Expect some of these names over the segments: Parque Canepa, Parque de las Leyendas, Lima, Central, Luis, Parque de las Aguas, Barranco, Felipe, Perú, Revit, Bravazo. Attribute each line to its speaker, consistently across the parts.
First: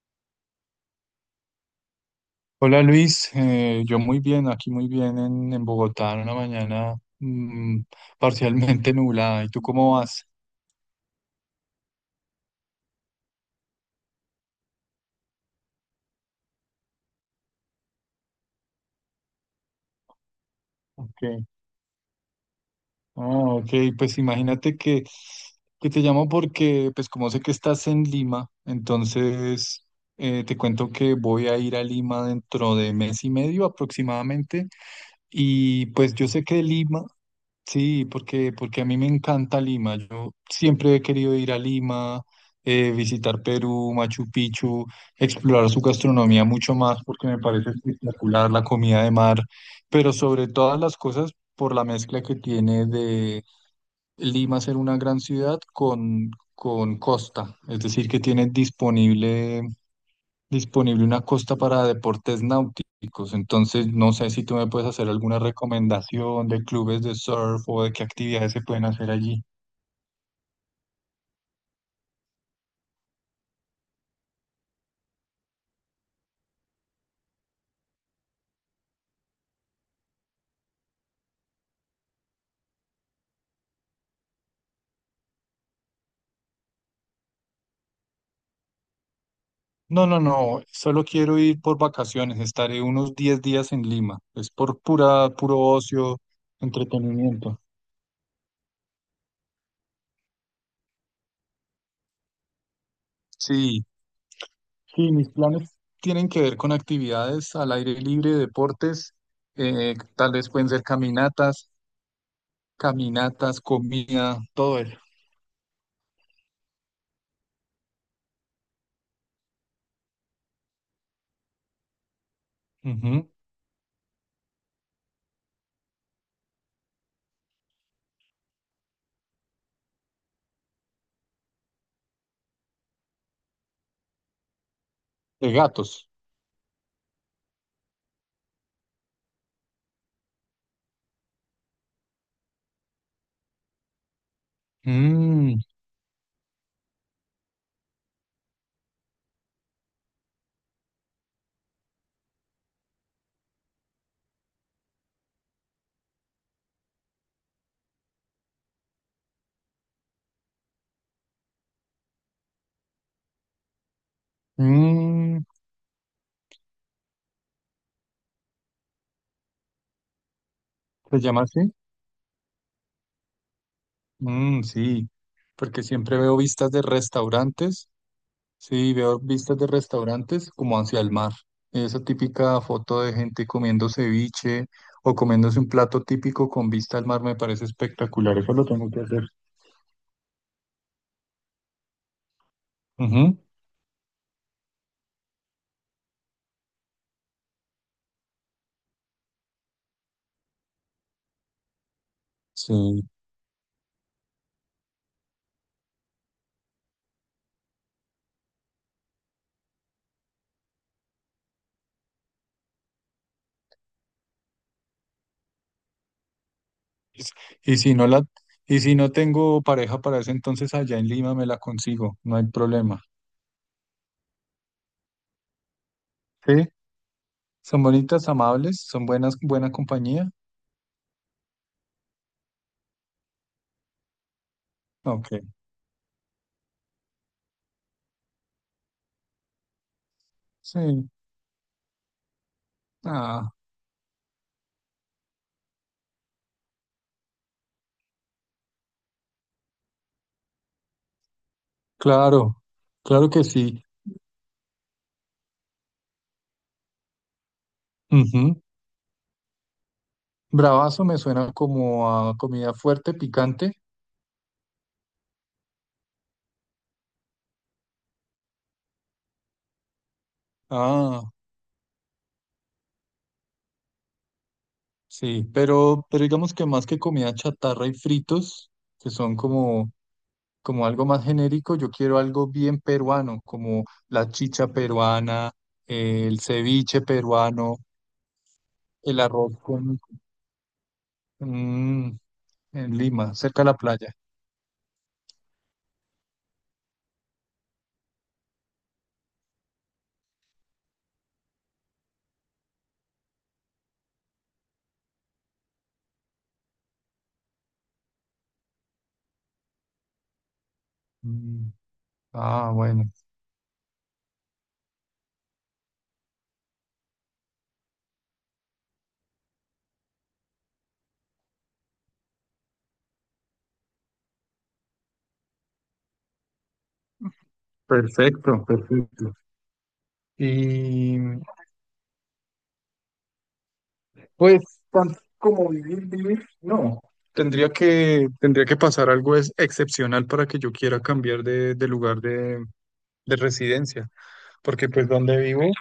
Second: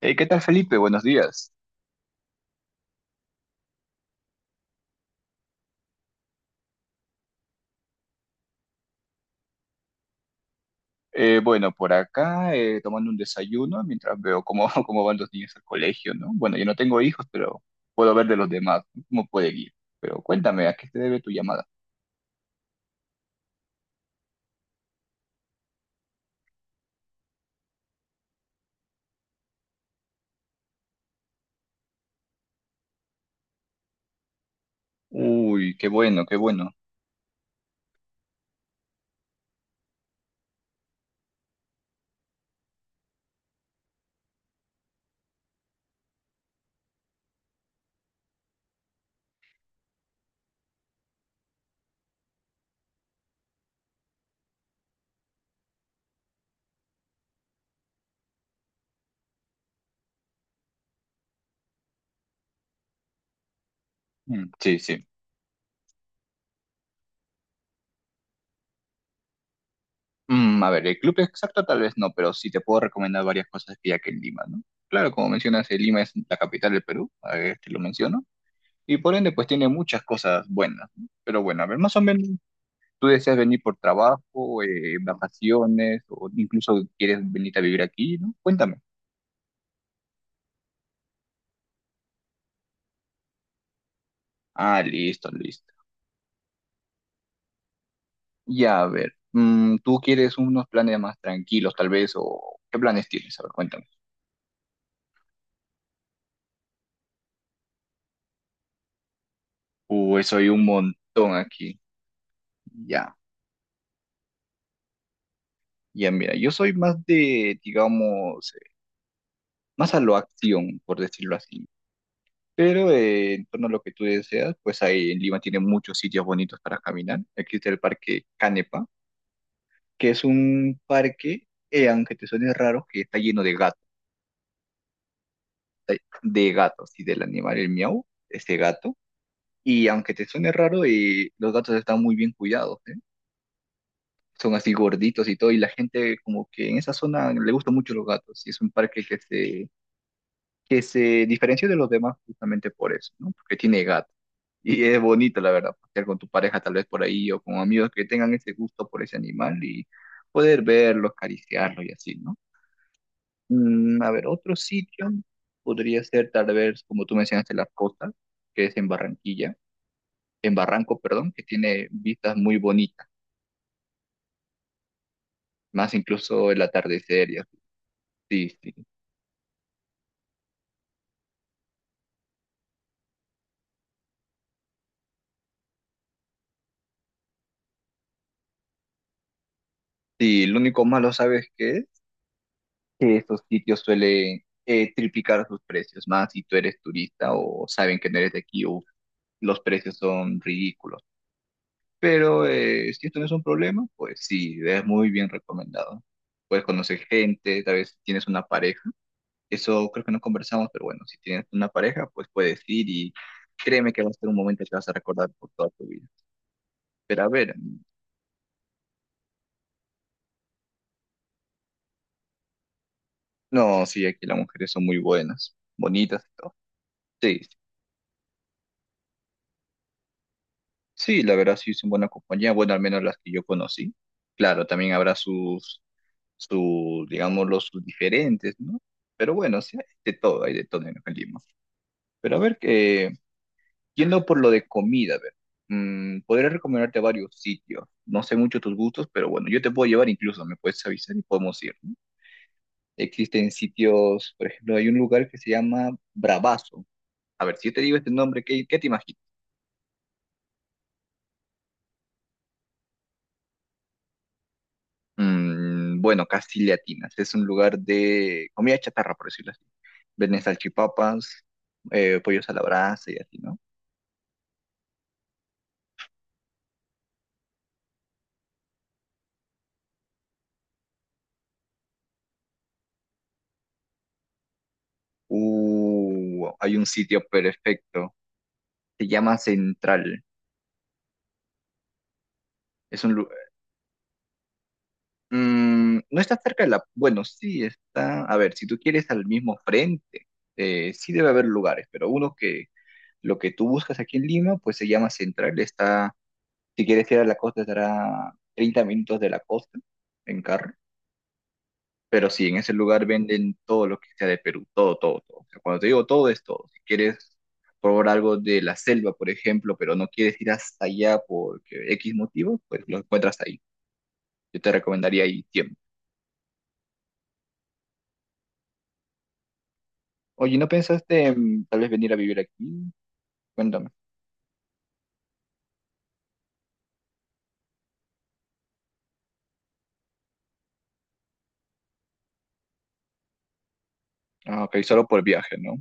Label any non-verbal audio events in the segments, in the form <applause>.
Speaker 1: ¿Qué tal, Felipe? Buenos días.
Speaker 2: Hola Luis, yo muy bien, aquí muy bien en Bogotá, en una mañana parcialmente <laughs> nublada. ¿Y tú cómo vas?
Speaker 1: Bueno, por acá tomando un desayuno mientras veo cómo, <laughs> cómo van los niños al colegio, ¿no? Bueno, yo no tengo hijos, pero puedo ver de los demás, ¿no?, cómo puede ir. Pero cuéntame, ¿a qué se debe tu
Speaker 2: Ok,
Speaker 1: llamada?
Speaker 2: ah, ok, pues imagínate que te llamo porque, pues como sé que estás en Lima, entonces te cuento que voy a ir a Lima dentro de mes y medio aproximadamente.
Speaker 1: Uy,
Speaker 2: Y
Speaker 1: qué
Speaker 2: pues
Speaker 1: bueno,
Speaker 2: yo
Speaker 1: qué
Speaker 2: sé que
Speaker 1: bueno.
Speaker 2: Lima. Sí, porque a mí me encanta Lima. Yo siempre he querido ir a Lima, visitar Perú, Machu Picchu, explorar su gastronomía mucho más porque me parece espectacular la comida de mar, pero sobre todas las cosas por la mezcla que tiene de Lima ser una gran ciudad con costa, es decir, que tiene disponible una costa para deportes náuticos. Entonces, no sé si
Speaker 1: Mm,
Speaker 2: tú me
Speaker 1: sí,
Speaker 2: puedes
Speaker 1: sí.
Speaker 2: hacer alguna recomendación de clubes de surf o de qué actividades se pueden hacer allí.
Speaker 1: A ver, el club exacto tal vez no, pero sí te puedo recomendar varias cosas que hay aquí en Lima, ¿no? Claro, como mencionas, Lima es la capital del Perú, a ver, te lo menciono, y por ende pues tiene muchas cosas buenas, ¿no? Pero bueno, a ver, más o menos tú deseas venir por trabajo, vacaciones, o incluso quieres venir a vivir aquí, ¿no? Cuéntame.
Speaker 2: No, no, no, solo quiero ir por vacaciones, estaré unos 10 días en Lima, es por
Speaker 1: Ah, listo,
Speaker 2: pura, puro
Speaker 1: listo.
Speaker 2: ocio, entretenimiento.
Speaker 1: Ya, a ver, ¿tú quieres unos planes más tranquilos, tal vez? ¿O qué planes tienes? A ver,
Speaker 2: Sí,
Speaker 1: cuéntame.
Speaker 2: sí, mis planes tienen que ver con actividades al aire libre, deportes,
Speaker 1: Uy,
Speaker 2: tal
Speaker 1: soy
Speaker 2: vez
Speaker 1: un
Speaker 2: pueden ser
Speaker 1: montón
Speaker 2: caminatas,
Speaker 1: aquí. Ya,
Speaker 2: caminatas, comida, todo eso.
Speaker 1: ya, mira, yo soy más de, digamos, más a lo acción, por decirlo así. Pero
Speaker 2: Ujú.
Speaker 1: en torno a lo que tú deseas, pues ahí en Lima tiene muchos sitios bonitos para caminar. Existe el Parque Canepa, que es un parque, aunque te suene raro, que está lleno
Speaker 2: De gatos.
Speaker 1: de gatos y del animal, el miau, este gato. Y aunque te suene raro, los gatos están muy bien cuidados, ¿eh? Son así gorditos y todo, y
Speaker 2: Mm,
Speaker 1: la gente como que en esa zona le gustan mucho los gatos, y es un parque que se diferencia de los demás justamente por eso, ¿no? Porque tiene gatos. Y es bonito, la verdad, pasear con tu pareja tal vez por ahí o con amigos que tengan ese gusto por ese animal y poder verlo, acariciarlo y así, ¿no? A ver, otro sitio
Speaker 2: mm,
Speaker 1: podría ser tal vez, como tú mencionaste, la costa, que es en Barranquilla, en Barranco,
Speaker 2: ¿se
Speaker 1: perdón,
Speaker 2: llama
Speaker 1: que
Speaker 2: así?
Speaker 1: tiene vistas muy bonitas,
Speaker 2: Mm, sí, porque
Speaker 1: más
Speaker 2: siempre veo
Speaker 1: incluso el
Speaker 2: vistas de
Speaker 1: atardecer y así.
Speaker 2: restaurantes,
Speaker 1: Sí, sí.
Speaker 2: sí, veo vistas de restaurantes como hacia el mar. Esa típica foto de gente comiendo ceviche o comiéndose un plato típico con vista al mar me parece espectacular, eso lo tengo que hacer.
Speaker 1: Sí, lo único malo, ¿sabes qué es? Que estos sitios suelen triplicar sus precios, más si tú eres turista o saben que no eres de aquí, uf, los precios son ridículos. Pero
Speaker 2: Sí.
Speaker 1: si esto no es un problema, pues sí, es muy bien recomendado. Puedes conocer gente, tal vez si tienes una pareja. Eso creo que no conversamos, pero bueno, si tienes una pareja, pues puedes ir y créeme que va a ser un momento que vas a recordar por toda tu vida. Pero a ver,
Speaker 2: Y si no la, y si no tengo pareja para ese entonces allá en Lima me la consigo, no hay problema.
Speaker 1: no, sí, aquí las mujeres son muy buenas, bonitas y
Speaker 2: ¿Sí?
Speaker 1: todo. Sí,
Speaker 2: ¿Son bonitas, amables? ¿Son buenas, buena compañía?
Speaker 1: sí, la verdad sí son buena compañía, bueno, al menos las que yo conocí. Claro, también habrá
Speaker 2: Ok.
Speaker 1: sus, digámoslo, sus diferentes, ¿no? Pero bueno, sí, hay de todo en
Speaker 2: Sí.
Speaker 1: Lima. Pero a ver,
Speaker 2: Ah,
Speaker 1: yendo por lo de comida, a ver, podría recomendarte varios sitios. No sé mucho tus gustos, pero bueno, yo te puedo llevar incluso, me puedes avisar y podemos ir, ¿no?
Speaker 2: claro, claro que
Speaker 1: Existen
Speaker 2: sí.
Speaker 1: sitios, por ejemplo, hay un lugar que se llama Bravazo. A ver, si yo te digo este nombre,
Speaker 2: Ujú.
Speaker 1: ¿qué te imaginas?
Speaker 2: Bravazo me suena como a comida fuerte, picante.
Speaker 1: Bueno, casi le atinas. Es un lugar de comida chatarra, por decirlo así. Venden
Speaker 2: Ah,
Speaker 1: salchipapas, pollos a la brasa y así, ¿no?
Speaker 2: sí, pero, digamos que más que comida chatarra y fritos, que son como algo más genérico, yo quiero algo bien peruano, como la chicha peruana, el
Speaker 1: Hay un
Speaker 2: ceviche
Speaker 1: sitio
Speaker 2: peruano,
Speaker 1: perfecto. Se
Speaker 2: el
Speaker 1: llama
Speaker 2: arroz con...
Speaker 1: Central.
Speaker 2: mm, en
Speaker 1: Es un, lu-
Speaker 2: Lima, cerca de la playa.
Speaker 1: No está cerca de la, bueno, sí, está. A ver, si tú quieres al mismo frente, sí debe haber lugares, pero uno que lo que tú buscas aquí en Lima, pues se llama Central. Está, si quieres ir a la costa, estará 30 minutos de la costa en carro.
Speaker 2: Mm.
Speaker 1: Pero sí, en
Speaker 2: Ah,
Speaker 1: ese lugar
Speaker 2: bueno.
Speaker 1: venden todo lo que sea de Perú, todo, todo, todo. O sea, cuando te digo todo, es todo. Si quieres probar algo de la selva, por ejemplo, pero no quieres ir hasta allá por X motivo, pues lo encuentras ahí. Yo te recomendaría ahí tiempo.
Speaker 2: Perfecto, perfecto.
Speaker 1: Oye, ¿no
Speaker 2: Y
Speaker 1: pensaste en tal vez venir a vivir aquí? Cuéntame.
Speaker 2: pues tanto como vivir, vivir, no. Tendría que pasar algo es excepcional para que yo quiera cambiar de lugar de residencia,
Speaker 1: Ah, ok,
Speaker 2: porque
Speaker 1: solo
Speaker 2: pues
Speaker 1: por
Speaker 2: donde
Speaker 1: viaje,
Speaker 2: vivo.
Speaker 1: ¿no?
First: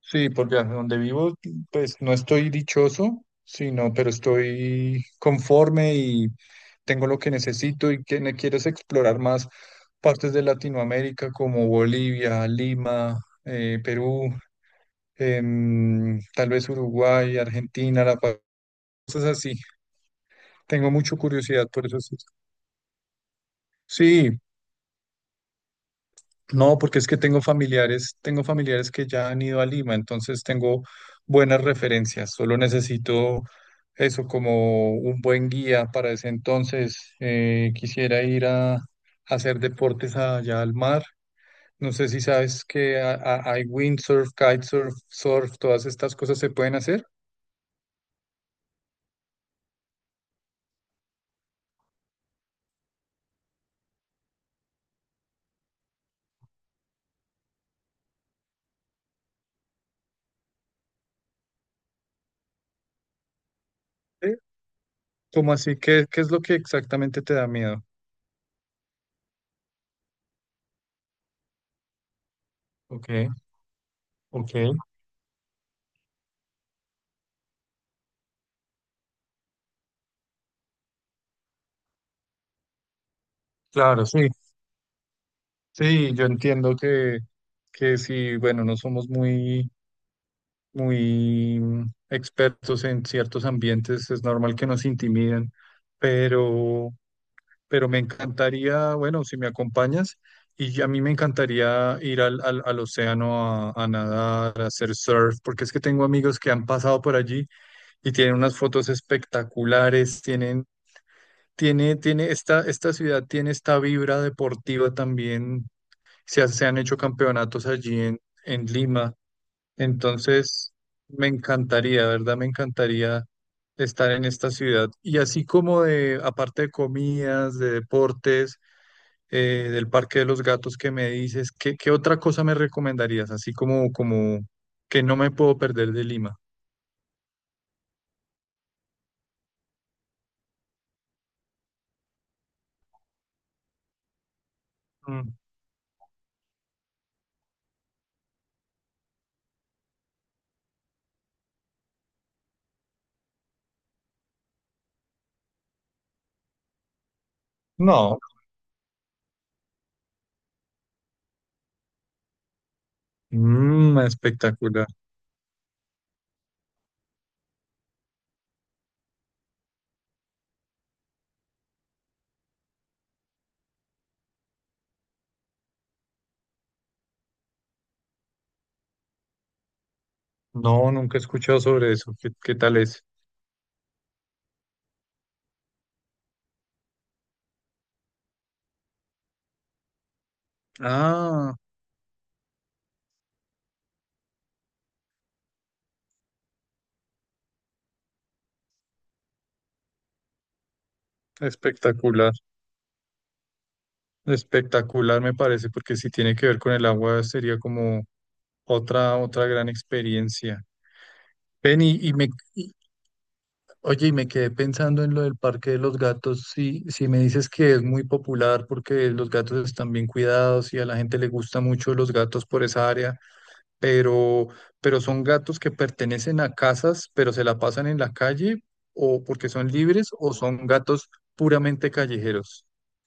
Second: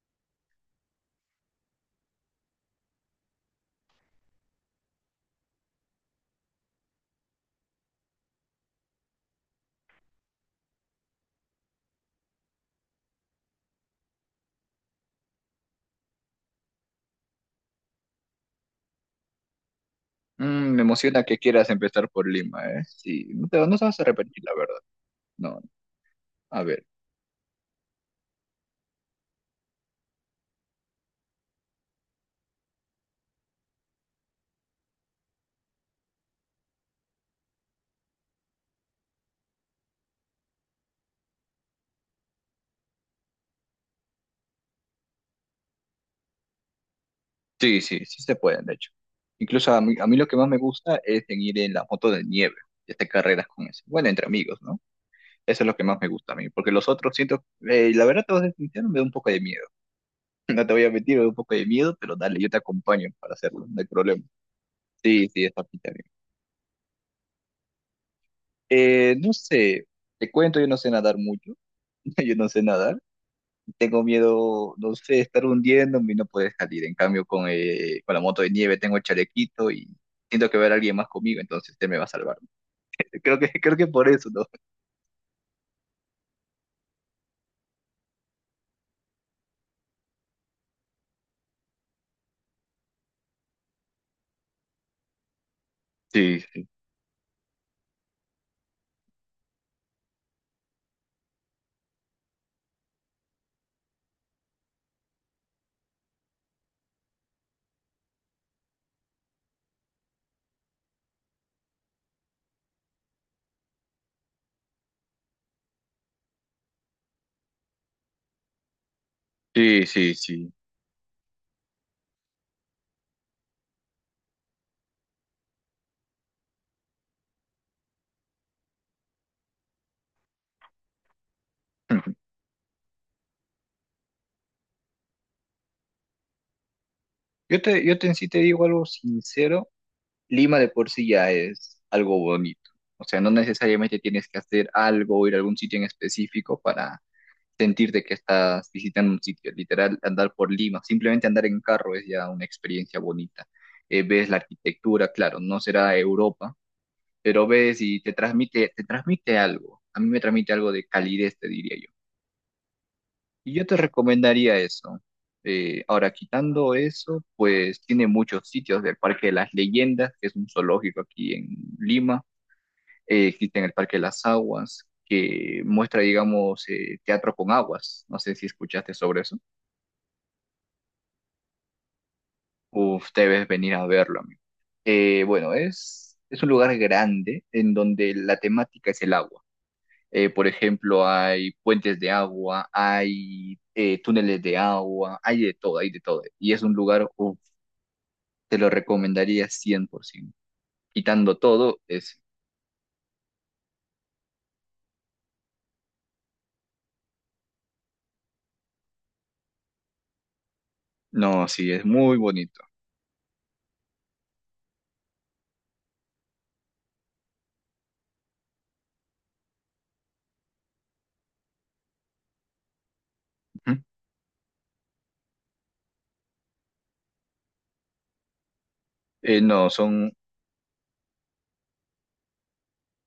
Speaker 2: Sí, porque donde vivo, pues no estoy dichoso, sino, pero estoy conforme y tengo lo que necesito y que me quieres explorar más partes de Latinoamérica como Bolivia, Lima, Perú, tal vez Uruguay, Argentina, La Paz, cosas así.
Speaker 1: Me
Speaker 2: Tengo mucha
Speaker 1: emociona que
Speaker 2: curiosidad
Speaker 1: quieras
Speaker 2: por eso.
Speaker 1: empezar
Speaker 2: Sí,
Speaker 1: por Lima, ¿eh? Sí, no te vas a
Speaker 2: sí,
Speaker 1: arrepentir, la verdad. No, a
Speaker 2: no,
Speaker 1: ver.
Speaker 2: porque es que tengo familiares que ya han ido a Lima, entonces tengo buenas referencias. Solo necesito eso como un buen guía para ese entonces. Quisiera ir a, hacer deportes allá al mar. No sé si sabes que hay windsurf, kitesurf, surf, todas estas cosas se pueden hacer.
Speaker 1: Sí, sí, sí se pueden, de hecho. Incluso a mí lo que más me gusta es en ir en la moto de nieve y hacer carreras con eso. Bueno, entre amigos, ¿no? Eso es lo que más me gusta a mí, porque los otros siento, la verdad te vas a ser sincero, me da un poco de miedo. <laughs> No te voy a mentir, me da un poco de miedo, pero dale, yo te acompaño para hacerlo, no hay problema.
Speaker 2: ¿Sí?
Speaker 1: Sí, sí,
Speaker 2: ¿Cómo
Speaker 1: está.
Speaker 2: así? ¿Qué es lo que exactamente te da miedo?
Speaker 1: No sé, te cuento, yo no sé nadar mucho, <laughs> yo no sé nadar,
Speaker 2: Ok,
Speaker 1: tengo
Speaker 2: ok,
Speaker 1: miedo, no sé, estar hundiéndome y no poder salir. En cambio, con la moto de nieve tengo el chalequito y siento que va a haber alguien más conmigo, entonces él me va a salvar. Creo que, <laughs> creo que
Speaker 2: claro,
Speaker 1: por
Speaker 2: sí.
Speaker 1: eso, ¿no?
Speaker 2: Sí, yo entiendo que, si, bueno, no somos muy, muy expertos en ciertos ambientes, es normal que nos intimiden,
Speaker 1: Sí,
Speaker 2: pero, pero, me encantaría, bueno, si me acompañas, y a mí me encantaría ir al océano a nadar, a hacer surf, porque es que tengo amigos que han pasado por allí y tienen unas fotos espectaculares, esta ciudad tiene esta vibra deportiva también se han hecho campeonatos allí en Lima.
Speaker 1: sí, sí, sí.
Speaker 2: Entonces, me encantaría, ¿verdad? Me encantaría estar en esta ciudad. Y así como aparte de comidas, de deportes, del Parque de los Gatos que me dices, ¿qué
Speaker 1: <laughs>
Speaker 2: otra cosa me recomendarías? Así como que no me puedo perder de Lima.
Speaker 1: Yo te, en sí te digo algo sincero, Lima de por sí ya es algo bonito. O sea, no necesariamente tienes que hacer algo o
Speaker 2: Mm.
Speaker 1: ir a algún sitio en específico para sentirte que estás visitando un sitio, literal, andar por Lima, simplemente andar en carro es ya una experiencia bonita. Ves la arquitectura, claro, no será Europa, pero ves y te
Speaker 2: No.
Speaker 1: transmite, te transmite algo. A mí me transmite algo de calidez, te diría yo. Y yo te
Speaker 2: Mm,
Speaker 1: recomendaría
Speaker 2: espectacular.
Speaker 1: eso. Ahora, quitando eso, pues tiene muchos sitios del Parque de las Leyendas, que es un zoológico aquí en Lima. Existe en el Parque de las Aguas, que muestra, digamos, teatro con aguas. No sé si escuchaste sobre eso.
Speaker 2: No, nunca he escuchado sobre eso. ¿Qué tal es?
Speaker 1: Uf, debes venir a verlo, amigo. Bueno, es un lugar grande en donde la temática es el agua. Por ejemplo, hay
Speaker 2: Ah,
Speaker 1: puentes de agua, hay túneles de agua, hay de todo, hay de todo. Y es un lugar, uf, te lo recomendaría 100%. Quitando todo, es.
Speaker 2: espectacular. Espectacular me parece, porque si tiene que ver con el agua sería como otra gran experiencia.
Speaker 1: No, sí,
Speaker 2: Ven
Speaker 1: es
Speaker 2: y, y
Speaker 1: muy
Speaker 2: me,
Speaker 1: bonito.
Speaker 2: y- oye, y me quedé pensando en lo del Parque de los Gatos. Si me dices que es muy popular porque los gatos están bien cuidados y a la gente le gusta mucho los gatos por esa área,
Speaker 1: Ujú.
Speaker 2: pero, pero, son gatos que pertenecen a casas, pero se la pasan en la calle o porque son
Speaker 1: No,
Speaker 2: libres
Speaker 1: son
Speaker 2: o son gatos puramente callejeros.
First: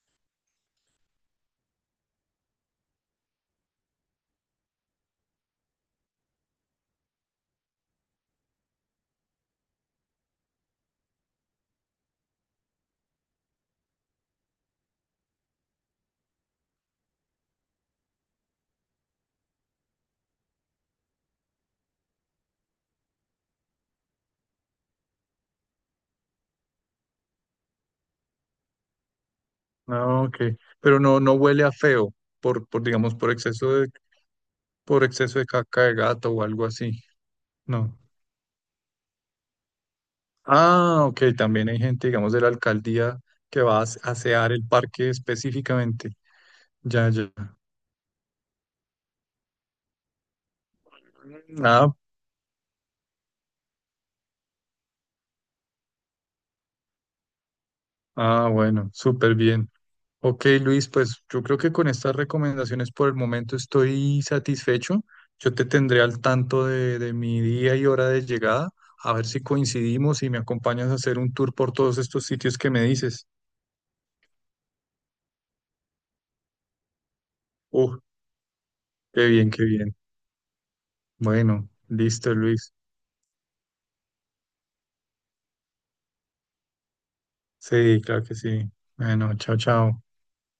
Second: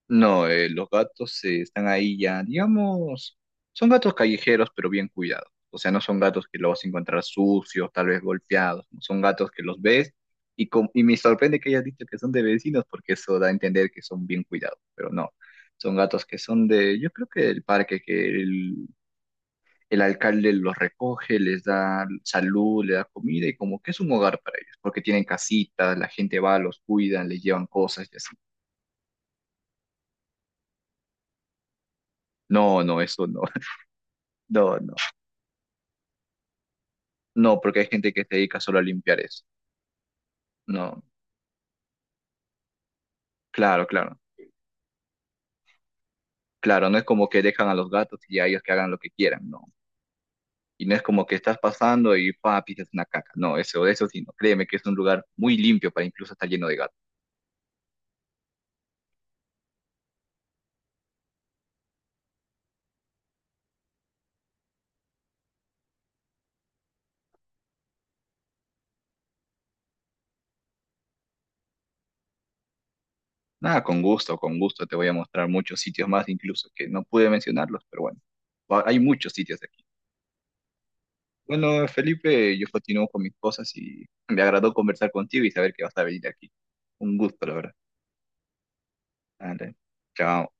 Speaker 1: No, los gatos están ahí ya, digamos, son gatos callejeros, pero bien cuidados. O sea, no son gatos que los vas a encontrar sucios, tal vez golpeados. No, son gatos que los ves y me sorprende que hayas dicho que son de vecinos porque eso da a entender que son bien cuidados, pero no. Son gatos que son de, yo creo que del parque, que el alcalde los recoge, les da salud, les da comida y como que es un hogar para ellos, porque tienen casitas, la gente va, los cuidan, les llevan cosas y así.
Speaker 2: Ah, ok. Pero no, no huele a feo por,
Speaker 1: No,
Speaker 2: por
Speaker 1: no,
Speaker 2: digamos,
Speaker 1: eso no. <laughs> No, no.
Speaker 2: por exceso de caca de gato o algo así.
Speaker 1: No, porque hay
Speaker 2: No.
Speaker 1: gente que se dedica solo a limpiar eso. No,
Speaker 2: Ah, ok. También hay gente, digamos, de la alcaldía que va a
Speaker 1: claro, claro.
Speaker 2: asear el parque específicamente.
Speaker 1: Claro, no es
Speaker 2: Ya,
Speaker 1: como
Speaker 2: ya.
Speaker 1: que dejan a los gatos y a ellos que hagan lo que quieran, no. Y no es como que estás
Speaker 2: Ah,
Speaker 1: pasando y pisas una caca. No, eso sí, no. Créeme que es un lugar muy limpio para incluso estar lleno de gatos.
Speaker 2: ah, bueno, súper bien. Ok, Luis, pues yo creo que con estas recomendaciones por el momento estoy satisfecho. Yo te tendré al tanto de mi día y hora de llegada, a ver si coincidimos y me acompañas a hacer un tour por todos estos sitios que me dices.
Speaker 1: Nada, con gusto, con gusto. Te voy a mostrar muchos sitios más, incluso que no pude mencionarlos,
Speaker 2: Uh,
Speaker 1: pero bueno, hay
Speaker 2: Qué
Speaker 1: muchos
Speaker 2: bien,
Speaker 1: sitios
Speaker 2: qué
Speaker 1: aquí.
Speaker 2: bien. Bueno,
Speaker 1: Bueno,
Speaker 2: listo,
Speaker 1: Felipe, yo
Speaker 2: Luis.
Speaker 1: continúo con mis cosas y me agradó conversar contigo y saber que vas a venir aquí. Un gusto, la verdad.
Speaker 2: Sí, claro que sí. Bueno, chao,
Speaker 1: Dale,
Speaker 2: chao.
Speaker 1: chao.